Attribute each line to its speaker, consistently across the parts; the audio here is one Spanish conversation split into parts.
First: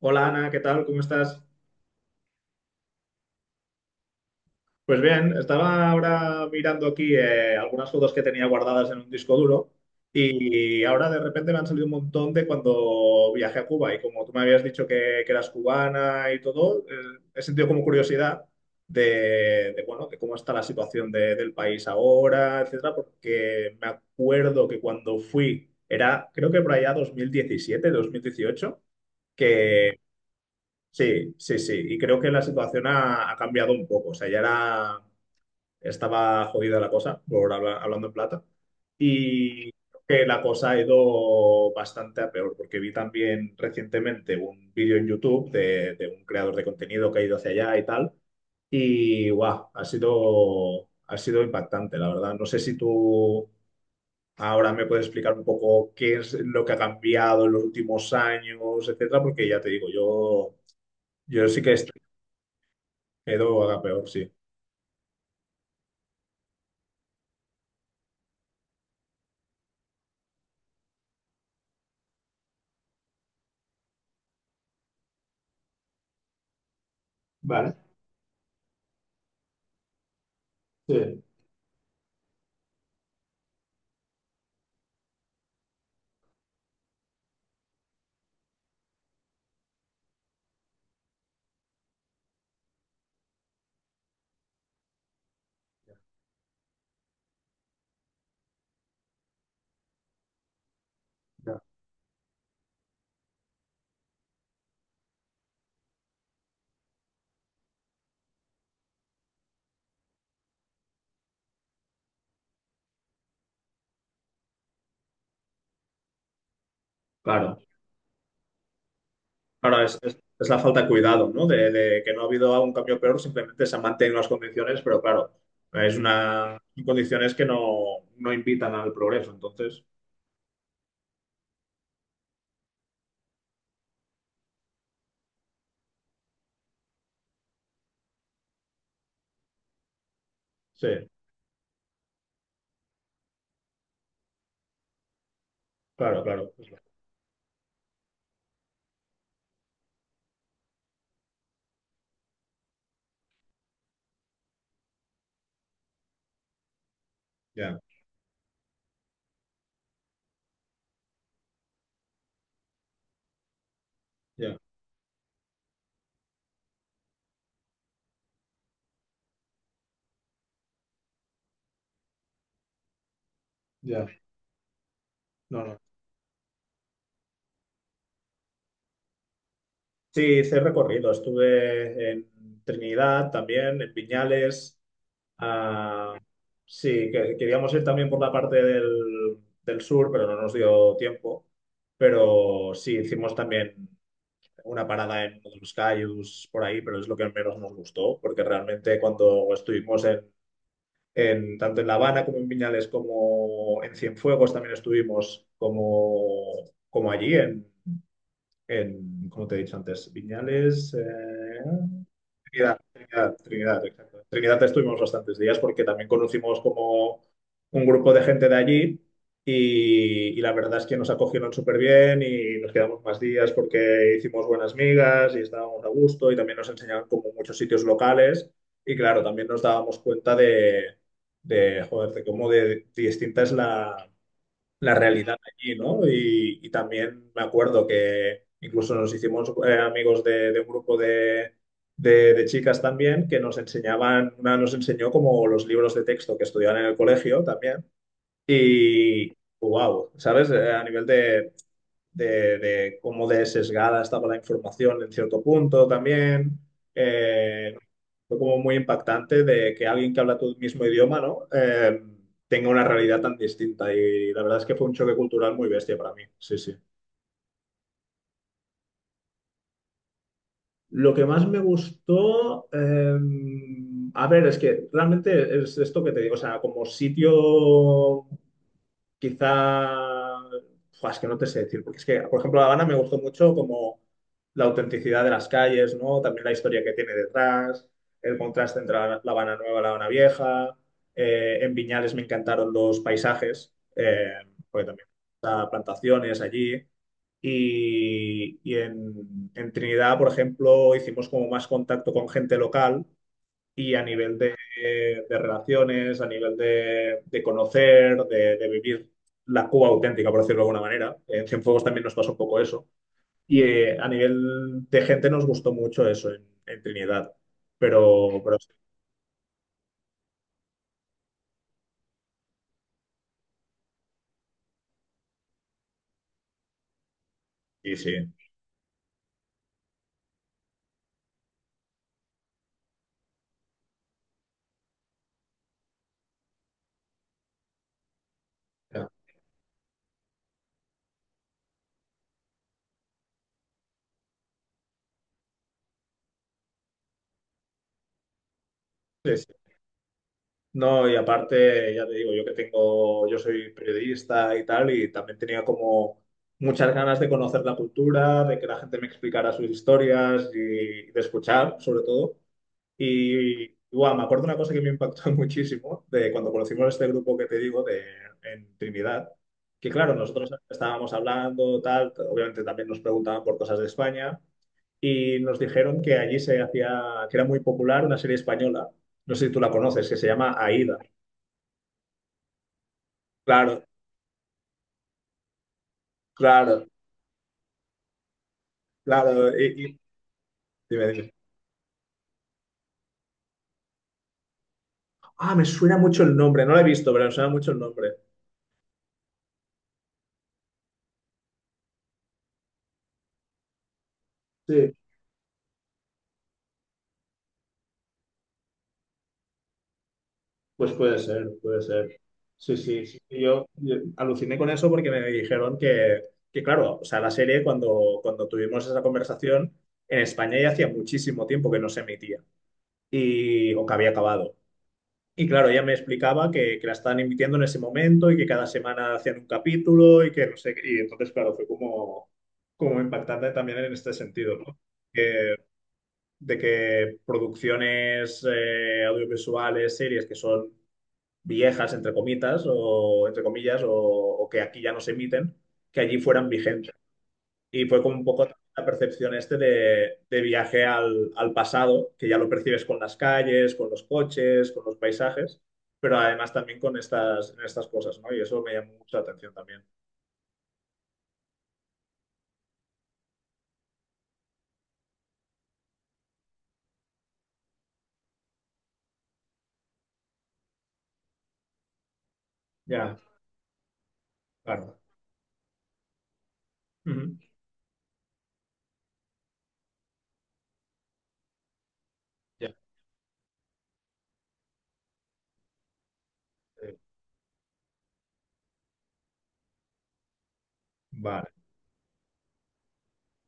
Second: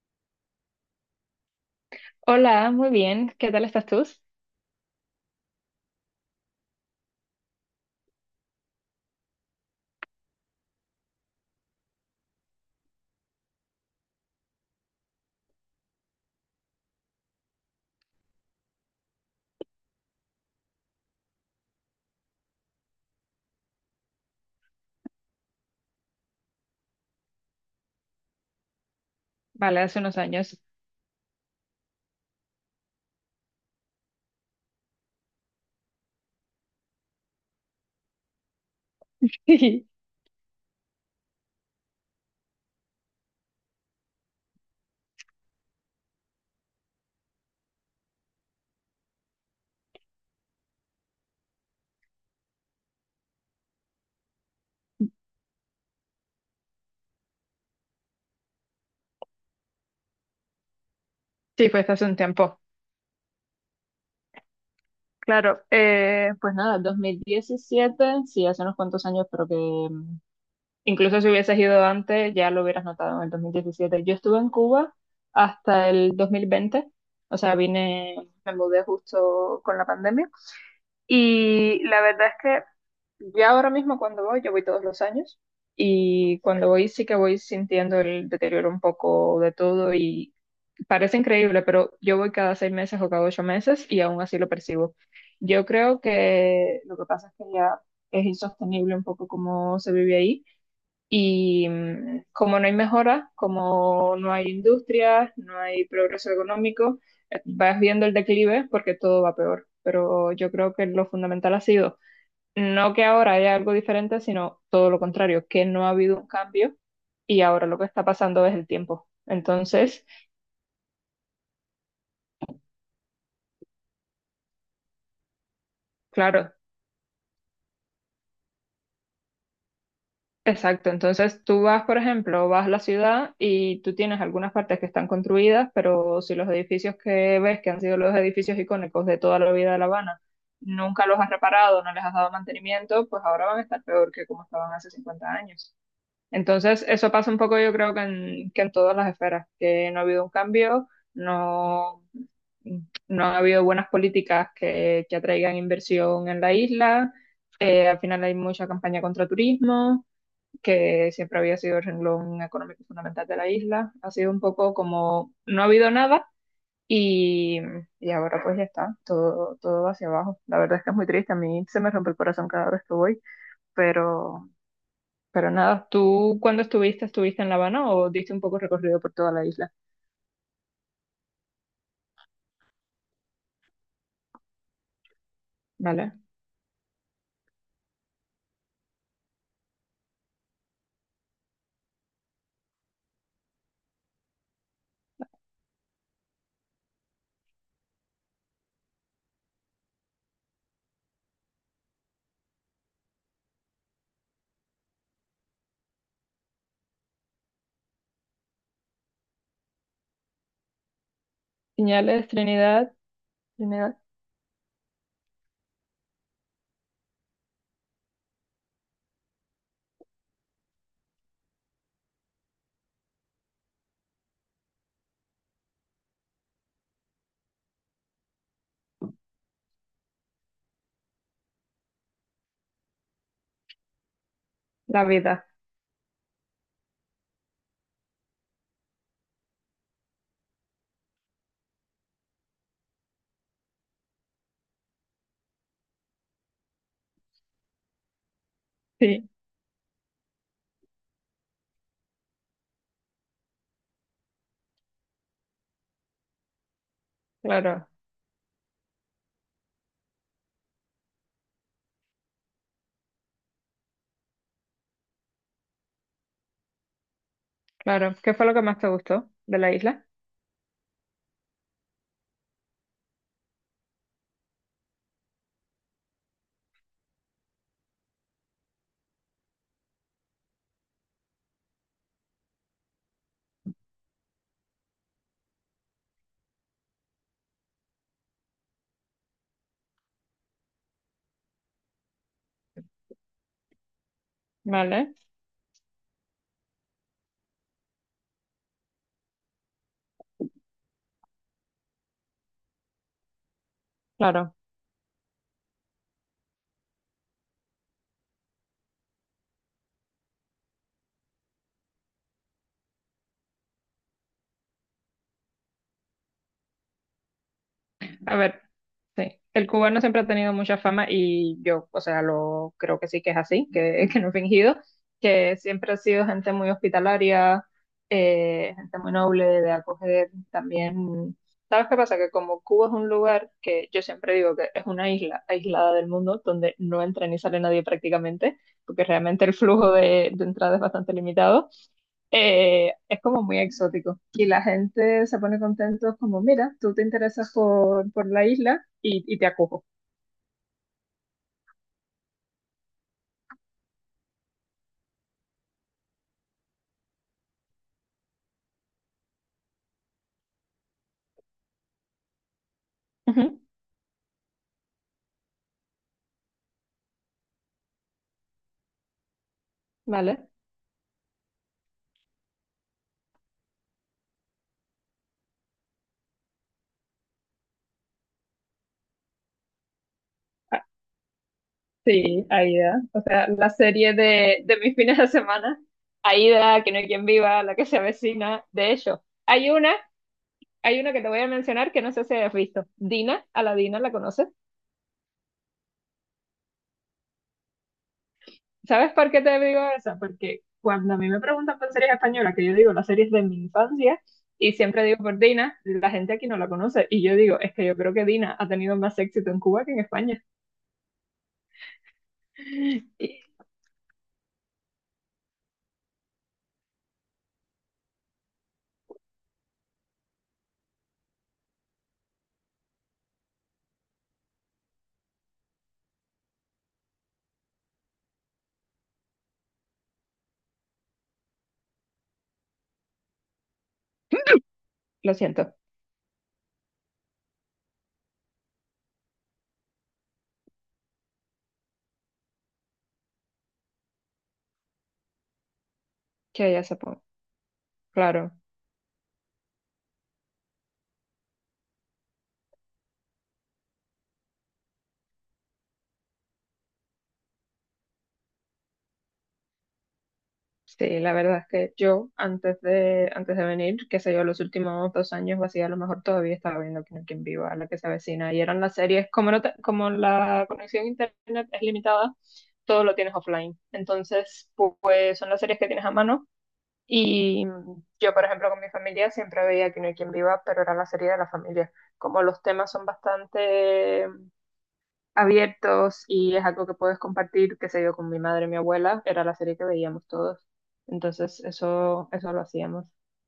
Speaker 1: Hola Ana, ¿qué tal? ¿Cómo estás?
Speaker 2: Hola, muy bien. ¿Qué tal estás tú?
Speaker 1: Pues bien, estaba ahora mirando aquí algunas fotos que tenía guardadas en un disco duro y ahora de repente me han salido un montón de cuando viajé a Cuba y como tú me habías dicho que eras cubana y todo, he sentido como curiosidad bueno, de cómo está la situación del país ahora, etcétera, porque me acuerdo que cuando fui, era creo que por allá 2017, 2018.
Speaker 2: Vale, hace unos años.
Speaker 1: Sí, sí, sí. Y creo que la situación ha cambiado un poco. O sea, ya era, estaba jodida la cosa, por hablando en plata. Y creo que la cosa ha ido bastante a peor, porque vi también recientemente un vídeo en YouTube de un creador de contenido que ha ido hacia allá y tal. Y guau, ha sido impactante, la verdad. No sé si tú ahora me puedes explicar un poco qué es lo que ha cambiado en los últimos años, etcétera, porque ya te digo, yo sí
Speaker 2: Sí,
Speaker 1: que
Speaker 2: pues
Speaker 1: estoy.
Speaker 2: hace un tiempo.
Speaker 1: Edo haga peor, sí.
Speaker 2: Claro, pues nada, 2017, sí, hace unos cuantos años, pero que incluso si hubieses ido antes ya lo hubieras notado en el 2017. Yo estuve en Cuba hasta el 2020, o sea,
Speaker 1: Vale,
Speaker 2: vine, me mudé justo con la pandemia
Speaker 1: sí.
Speaker 2: y la verdad es que ya ahora mismo cuando voy, yo voy todos los años y cuando voy sí que voy sintiendo el deterioro un poco de todo y, parece increíble, pero yo voy cada 6 meses o cada 8 meses y aún así lo percibo. Yo creo que lo que pasa es que ya es insostenible un poco cómo se vive ahí
Speaker 1: Ya.
Speaker 2: y como no hay mejora, como no hay industrias, no hay progreso económico, vas viendo el declive porque todo va peor. Pero yo creo que lo fundamental ha sido no que ahora haya algo diferente, sino todo lo contrario, que no ha habido un cambio y
Speaker 1: Claro.
Speaker 2: ahora lo que está pasando es el tiempo.
Speaker 1: Ahora es,
Speaker 2: Entonces,
Speaker 1: es la falta de cuidado, ¿no? De que no ha habido un cambio peor, simplemente se han mantenido las condiciones, pero claro, es
Speaker 2: claro.
Speaker 1: una son condiciones que no invitan al progreso. Entonces,
Speaker 2: Exacto, entonces tú vas, por ejemplo, vas a la ciudad y tú tienes algunas partes que están construidas, pero si los edificios que ves, que han sido los edificios icónicos de toda la vida de La Habana, nunca
Speaker 1: sí,
Speaker 2: los has reparado, no les has dado mantenimiento, pues ahora van a estar peor que como estaban hace 50 años.
Speaker 1: claro, claro.
Speaker 2: Entonces, eso pasa un poco, yo creo que que en todas las esferas, que no ha habido un cambio, no, no ha habido buenas políticas que atraigan inversión en la isla,
Speaker 1: Ya,
Speaker 2: al final hay mucha campaña contra turismo que siempre había sido el renglón económico fundamental de la isla. Ha sido un
Speaker 1: ya.
Speaker 2: poco como no ha habido nada y, y ahora pues ya está, todo, todo hacia abajo. La verdad es que es muy triste, a mí se me rompe el corazón cada vez que voy,
Speaker 1: Ya,
Speaker 2: pero, pero
Speaker 1: no, no.
Speaker 2: nada, ¿tú cuándo estuviste? ¿Estuviste en La Habana o diste un poco recorrido por toda la isla?
Speaker 1: Sí, hice recorrido. Estuve en Trinidad también, en Piñales. Ah,
Speaker 2: Vale.
Speaker 1: sí, que queríamos ir también por la parte del sur, pero no nos dio tiempo. Pero sí, hicimos también una parada en uno de los cayus por ahí, pero es lo que menos nos gustó, porque realmente cuando estuvimos en, tanto en La Habana como en Viñales, como en Cienfuegos también estuvimos, como allí como te he dicho antes, Viñales,
Speaker 2: Señales,
Speaker 1: Trinidad,
Speaker 2: Trinidad,
Speaker 1: Trinidad, Trinidad,
Speaker 2: Trinidad,
Speaker 1: exacto. Trinidad estuvimos bastantes días porque también conocimos como un grupo de gente de allí y la verdad es que nos acogieron súper bien y nos quedamos más días porque hicimos buenas migas y estábamos a gusto y también nos enseñaban como muchos sitios locales y claro, también nos dábamos cuenta de joder, de cómo de distinta es la
Speaker 2: la
Speaker 1: realidad
Speaker 2: vida.
Speaker 1: allí, ¿no? Y también me acuerdo que incluso nos hicimos amigos de un grupo de chicas también que nos enseñaban, una nos enseñó como los libros de texto que estudiaban en el colegio también.
Speaker 2: Sí,
Speaker 1: Y wow, ¿sabes? A nivel de cómo de sesgada estaba la información en cierto punto también. Eh,
Speaker 2: claro,
Speaker 1: fue como muy impactante de que alguien que habla tu mismo idioma, ¿no? Tenga una realidad tan distinta y la verdad es que fue un choque cultural muy bestia para mí, sí, sí.
Speaker 2: claro. ¿Qué fue lo que más te gustó de la isla?
Speaker 1: Lo que más me gustó, a ver, es que realmente es esto que te digo, o sea, como sitio. Quizá. Fua, es que no te sé decir, porque es que, por ejemplo, La Habana me gustó mucho como la autenticidad de las calles, ¿no? También la historia que tiene detrás, el contraste entre La Habana Nueva y La Habana Vieja. En Viñales me encantaron los paisajes, porque también
Speaker 2: Vale,
Speaker 1: está plantaciones allí. Y en Trinidad, por ejemplo, hicimos como más contacto con gente local y a nivel de,
Speaker 2: claro.
Speaker 1: de relaciones, a nivel de conocer, de vivir la Cuba auténtica, por decirlo de alguna manera. En Cienfuegos también nos pasó un poco eso. Y a nivel de gente nos gustó mucho eso en Trinidad.
Speaker 2: A
Speaker 1: Pero
Speaker 2: ver. Sí, el cubano siempre ha tenido mucha fama y yo, o sea, lo creo que sí que es así, que, que no he fingido, que siempre ha sido gente muy hospitalaria,
Speaker 1: sí, sí.
Speaker 2: gente muy noble de acoger también. ¿Sabes qué pasa? Que como Cuba es un lugar que yo siempre digo que es una isla aislada del mundo, donde no entra ni sale nadie prácticamente,
Speaker 1: Sí.
Speaker 2: porque realmente el flujo de entrada es bastante limitado, es como muy exótico y la gente se pone contento como, mira, tú te interesas por la isla y
Speaker 1: Sí.
Speaker 2: te acojo.
Speaker 1: No, y aparte, ya te digo, yo que tengo, yo soy periodista y tal, y también tenía como muchas ganas de conocer la cultura, de que la gente me explicara sus historias y de escuchar, sobre todo.
Speaker 2: Ujú.
Speaker 1: Y guau, me acuerdo una cosa que me impactó muchísimo de cuando conocimos este grupo que te digo en Trinidad, que claro,
Speaker 2: Vale.
Speaker 1: nosotros estábamos hablando, tal, obviamente también nos preguntaban por cosas de España, y nos dijeron que allí se hacía, que era muy popular una serie española, no sé si tú la conoces, que se llama
Speaker 2: Ah,
Speaker 1: Aída.
Speaker 2: sí, Aida. O sea, la
Speaker 1: Claro,
Speaker 2: serie de mis fines de semana. Aida,
Speaker 1: claro,
Speaker 2: que no hay quien viva, la que se avecina. De hecho,
Speaker 1: claro.
Speaker 2: hay una, hay
Speaker 1: Dime,
Speaker 2: una que te
Speaker 1: dime.
Speaker 2: voy a mencionar que no sé si has visto. Dina, a la Dina, ¿la conoces?
Speaker 1: Ah, me suena mucho el nombre, no la he visto, pero me suena mucho el nombre.
Speaker 2: ¿Sabes por qué te digo eso? Porque cuando a mí me preguntan por series españolas, que yo digo las series de mi infancia, y
Speaker 1: Sí,
Speaker 2: siempre digo por Dina, la gente aquí no la conoce. Y yo digo, es que yo creo que Dina ha tenido más éxito en Cuba que en España.
Speaker 1: pues puede ser, puede ser. Sí, sí, sí.
Speaker 2: Y-
Speaker 1: Yo aluciné con eso porque me dijeron claro, o sea, la serie cuando tuvimos esa conversación, en España ya hacía muchísimo tiempo que no se emitía o que había acabado. Y claro, ella me explicaba que la estaban emitiendo en ese momento y que cada semana hacían un capítulo y que no sé, qué. Y entonces, claro, fue como impactante también en este sentido, ¿no?
Speaker 2: lo
Speaker 1: Que-
Speaker 2: siento,
Speaker 1: de que producciones audiovisuales, series que son viejas, entre comitas, o entre comillas, o, que aquí ya no se emiten, que allí fueran
Speaker 2: que ella
Speaker 1: vigentes.
Speaker 2: se ponga.
Speaker 1: Y fue como un poco
Speaker 2: Claro.
Speaker 1: la percepción este de viaje al pasado, que ya lo percibes con las calles, con los coches, con los paisajes, pero además también en estas cosas, ¿no? Y eso me llamó mucho la atención también.
Speaker 2: Sí, la verdad es que yo antes de venir, qué sé yo, los últimos 2 años o así, a lo mejor todavía estaba viendo Quién es quien viva, la que se avecina, y eran las series, como, no te- como la conexión a internet es limitada, todo lo
Speaker 1: Ya,
Speaker 2: tienes offline. Entonces, pu-
Speaker 1: claro.
Speaker 2: pues son las series que tienes a mano,
Speaker 1: Ujú.
Speaker 2: y yo, por ejemplo, con mi familia siempre veía Quién es quien viva, pero era la serie de la familia. Como los
Speaker 1: Ya,
Speaker 2: temas son bastante abiertos y es algo que
Speaker 1: eh,
Speaker 2: puedes compartir, qué sé yo, con mi madre y mi abuela, era la serie que veíamos todos.
Speaker 1: vale,
Speaker 2: Entonces, eso lo hacíamos.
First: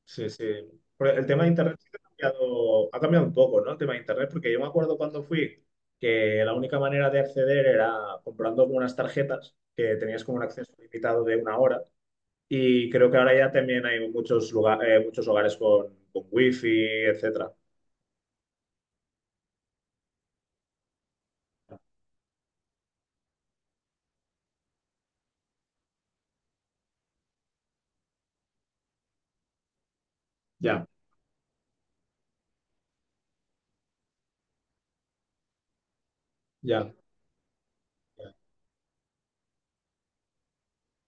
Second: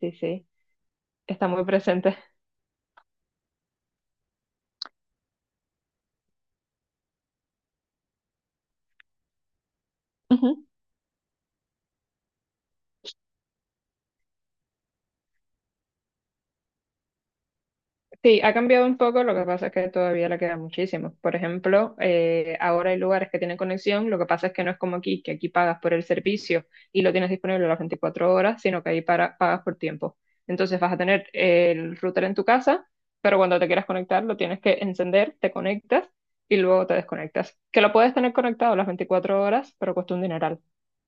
Speaker 2: Sí,
Speaker 1: sí, sí.
Speaker 2: sí,
Speaker 1: Pero el tema de
Speaker 2: está muy
Speaker 1: Internet sí que
Speaker 2: presente.
Speaker 1: ha cambiado un poco, ¿no? El tema de Internet, porque yo me acuerdo cuando fui que la única manera de acceder era comprando algunas tarjetas que tenías como un acceso limitado de una hora. Y creo que ahora ya también hay muchos muchos hogares con wifi, etcétera.
Speaker 2: Sí, ha cambiado un poco, lo que pasa es que todavía le queda muchísimo. Por ejemplo, ahora hay lugares que tienen conexión, lo que pasa es que no es como aquí, que aquí pagas por el servicio y lo tienes disponible las 24 horas, sino que ahí pagas por tiempo. Entonces
Speaker 1: Ya,
Speaker 2: vas a tener el router en tu casa, pero cuando te quieras conectar lo tienes que encender, te conectas y luego
Speaker 1: ya,
Speaker 2: te desconectas. Que lo puedes
Speaker 1: ya,
Speaker 2: tener conectado las 24 horas, pero cuesta un dineral.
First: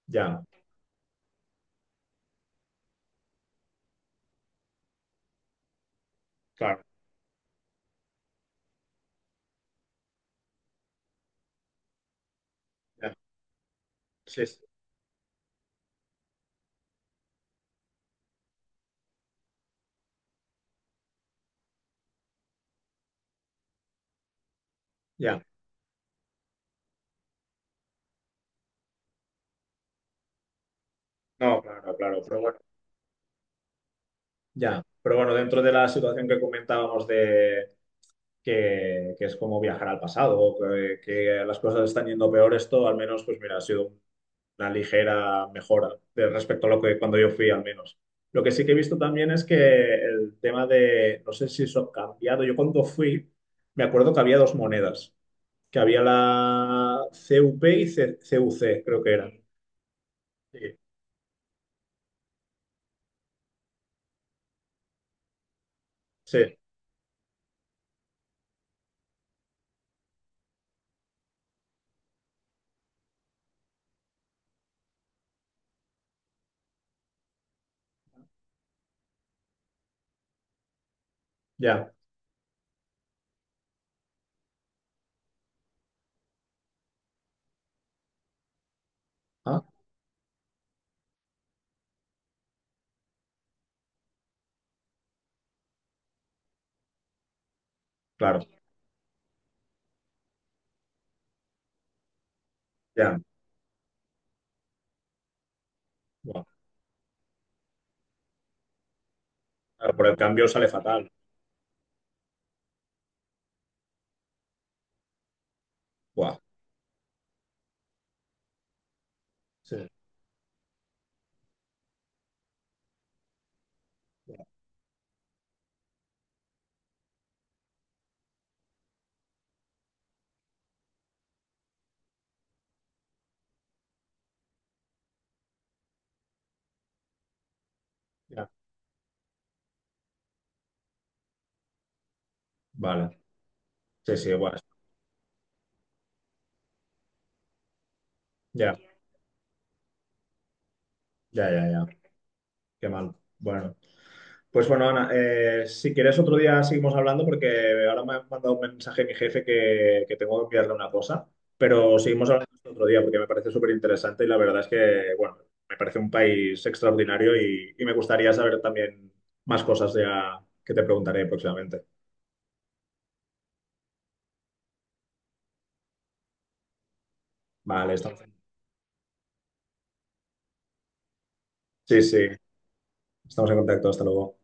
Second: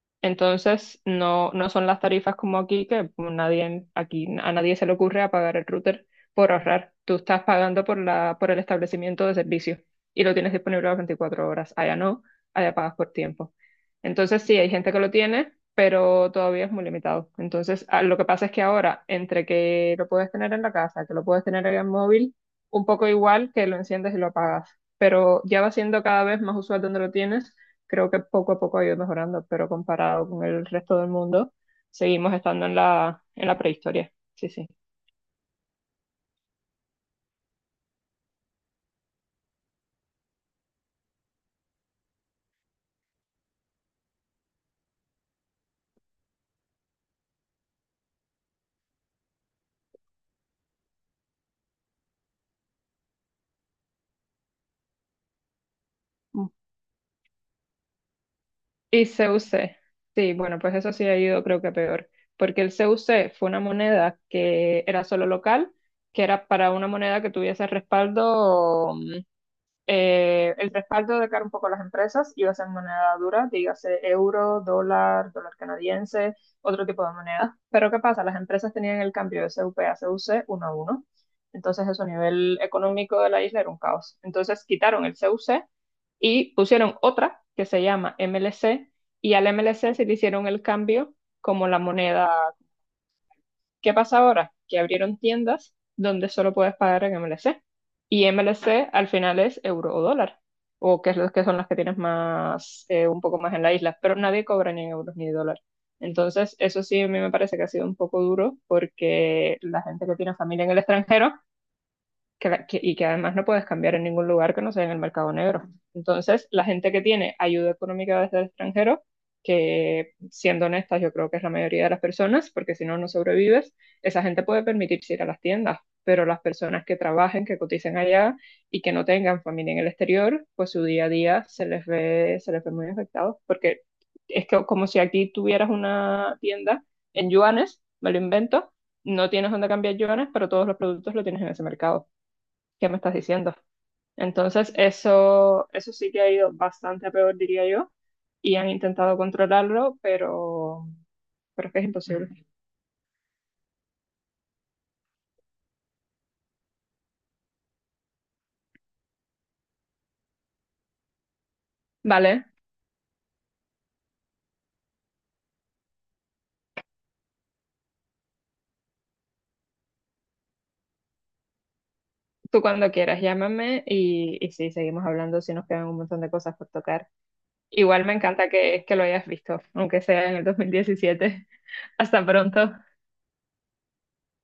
Speaker 1: ya,
Speaker 2: Entonces, no, no son las tarifas como aquí, que pues, nadie, aquí a nadie se le ocurre apagar el router por
Speaker 1: claro,
Speaker 2: ahorrar. Tú estás pagando por el establecimiento de servicio y lo tienes disponible las 24 horas. Allá no, allá pagas por
Speaker 1: ya,
Speaker 2: tiempo. Entonces,
Speaker 1: sí,
Speaker 2: sí,
Speaker 1: sí,
Speaker 2: hay gente que lo tiene, pero todavía es muy limitado. Entonces, lo que pasa es que ahora, entre que lo puedes tener en la casa, que lo puedes tener en el móvil, un poco igual que lo enciendes y lo apagas,
Speaker 1: ya.
Speaker 2: pero ya va siendo cada vez más usual donde lo tienes, creo que poco a poco ha ido mejorando, pero comparado con el resto del mundo,
Speaker 1: No, claro, claro,
Speaker 2: seguimos
Speaker 1: pero bueno,
Speaker 2: estando en la, prehistoria. Sí, sí.
Speaker 1: ya. Pero bueno, dentro de la situación que comentábamos de que es como viajar al pasado, que las cosas están yendo peor, esto al menos, pues mira, ha sido una ligera mejora de respecto a lo que cuando yo fui al menos. Lo que sí que he visto también es que el tema de, no sé si eso ha cambiado, yo cuando fui me acuerdo que había dos monedas, que había
Speaker 2: Mm.
Speaker 1: la CUP y CUC, creo
Speaker 2: Y
Speaker 1: que eran.
Speaker 2: CUC, sí, bueno, pues
Speaker 1: Sí,
Speaker 2: eso sí ha ido creo que a peor, porque el CUC fue una moneda que era solo local, que era
Speaker 1: sí,
Speaker 2: para una moneda que tuviese el respaldo de cara un poco a las empresas, iba a ser moneda dura, dígase euro, dólar, dólar canadiense, otro tipo de moneda. Pero ¿qué pasa? Las empresas tenían el cambio de CUP a CUC uno a uno. Entonces
Speaker 1: ya.
Speaker 2: eso a nivel económico de la isla era un caos. Entonces quitaron el CUC y pusieron otra que se llama MLC y al
Speaker 1: Ah,
Speaker 2: MLC se le hicieron el cambio como la moneda. ¿Qué pasa ahora? Que abrieron tiendas donde solo puedes pagar en MLC. Y
Speaker 1: claro,
Speaker 2: MLC al final es euro o dólar, o que es lo que son las que tienes más,
Speaker 1: ya.
Speaker 2: un poco más en la isla, pero nadie cobra ni en euros ni dólar.
Speaker 1: Buah.
Speaker 2: Entonces, eso sí a mí me parece que ha sido un poco duro porque la
Speaker 1: Claro, por
Speaker 2: gente
Speaker 1: el
Speaker 2: que tiene
Speaker 1: cambio
Speaker 2: familia
Speaker 1: sale
Speaker 2: en el
Speaker 1: fatal.
Speaker 2: extranjero, y que además no puedes cambiar en ningún lugar que no sea en el mercado negro.
Speaker 1: Buah,
Speaker 2: Entonces, la gente que tiene ayuda económica desde el extranjero,
Speaker 1: sí,
Speaker 2: que siendo honestas, yo creo que es la mayoría de las personas, porque si no, no sobrevives, esa gente
Speaker 1: ya,
Speaker 2: puede permitirse ir a las tiendas, pero las personas que trabajen, que coticen allá y que no tengan familia en el exterior, pues su día a día se les ve muy afectado, porque es que como si aquí tuvieras una tienda en yuanes, me lo
Speaker 1: ya.
Speaker 2: invento, no tienes dónde cambiar yuanes, pero todos los productos lo tienes en ese mercado. ¿Qué me
Speaker 1: Vale,
Speaker 2: estás diciendo?
Speaker 1: sí, sí, buah,
Speaker 2: Entonces, eso sí que ha ido bastante a peor, diría yo, y han
Speaker 1: ya,
Speaker 2: intentado controlarlo, pero,
Speaker 1: ya,
Speaker 2: pero
Speaker 1: ya,
Speaker 2: es que es
Speaker 1: ya.
Speaker 2: imposible.
Speaker 1: Qué mal. Bueno. Pues bueno, Ana, si quieres otro día seguimos hablando porque ahora me ha mandado un mensaje mi jefe que tengo que enviarle una cosa, pero seguimos hablando
Speaker 2: Vale,
Speaker 1: esto otro día porque me parece súper interesante y la verdad es que, bueno, me parece un país extraordinario y me gustaría saber también más cosas ya que te preguntaré próximamente.
Speaker 2: tú cuando quieras, llámame y sí, seguimos hablando si nos quedan un montón de cosas por tocar.
Speaker 1: Vale,
Speaker 2: Igual me
Speaker 1: estamos,
Speaker 2: encanta que lo hayas visto, aunque sea en el 2017.
Speaker 1: sí, sí,
Speaker 2: Hasta pronto. Hasta
Speaker 1: estamos en contacto, hasta luego.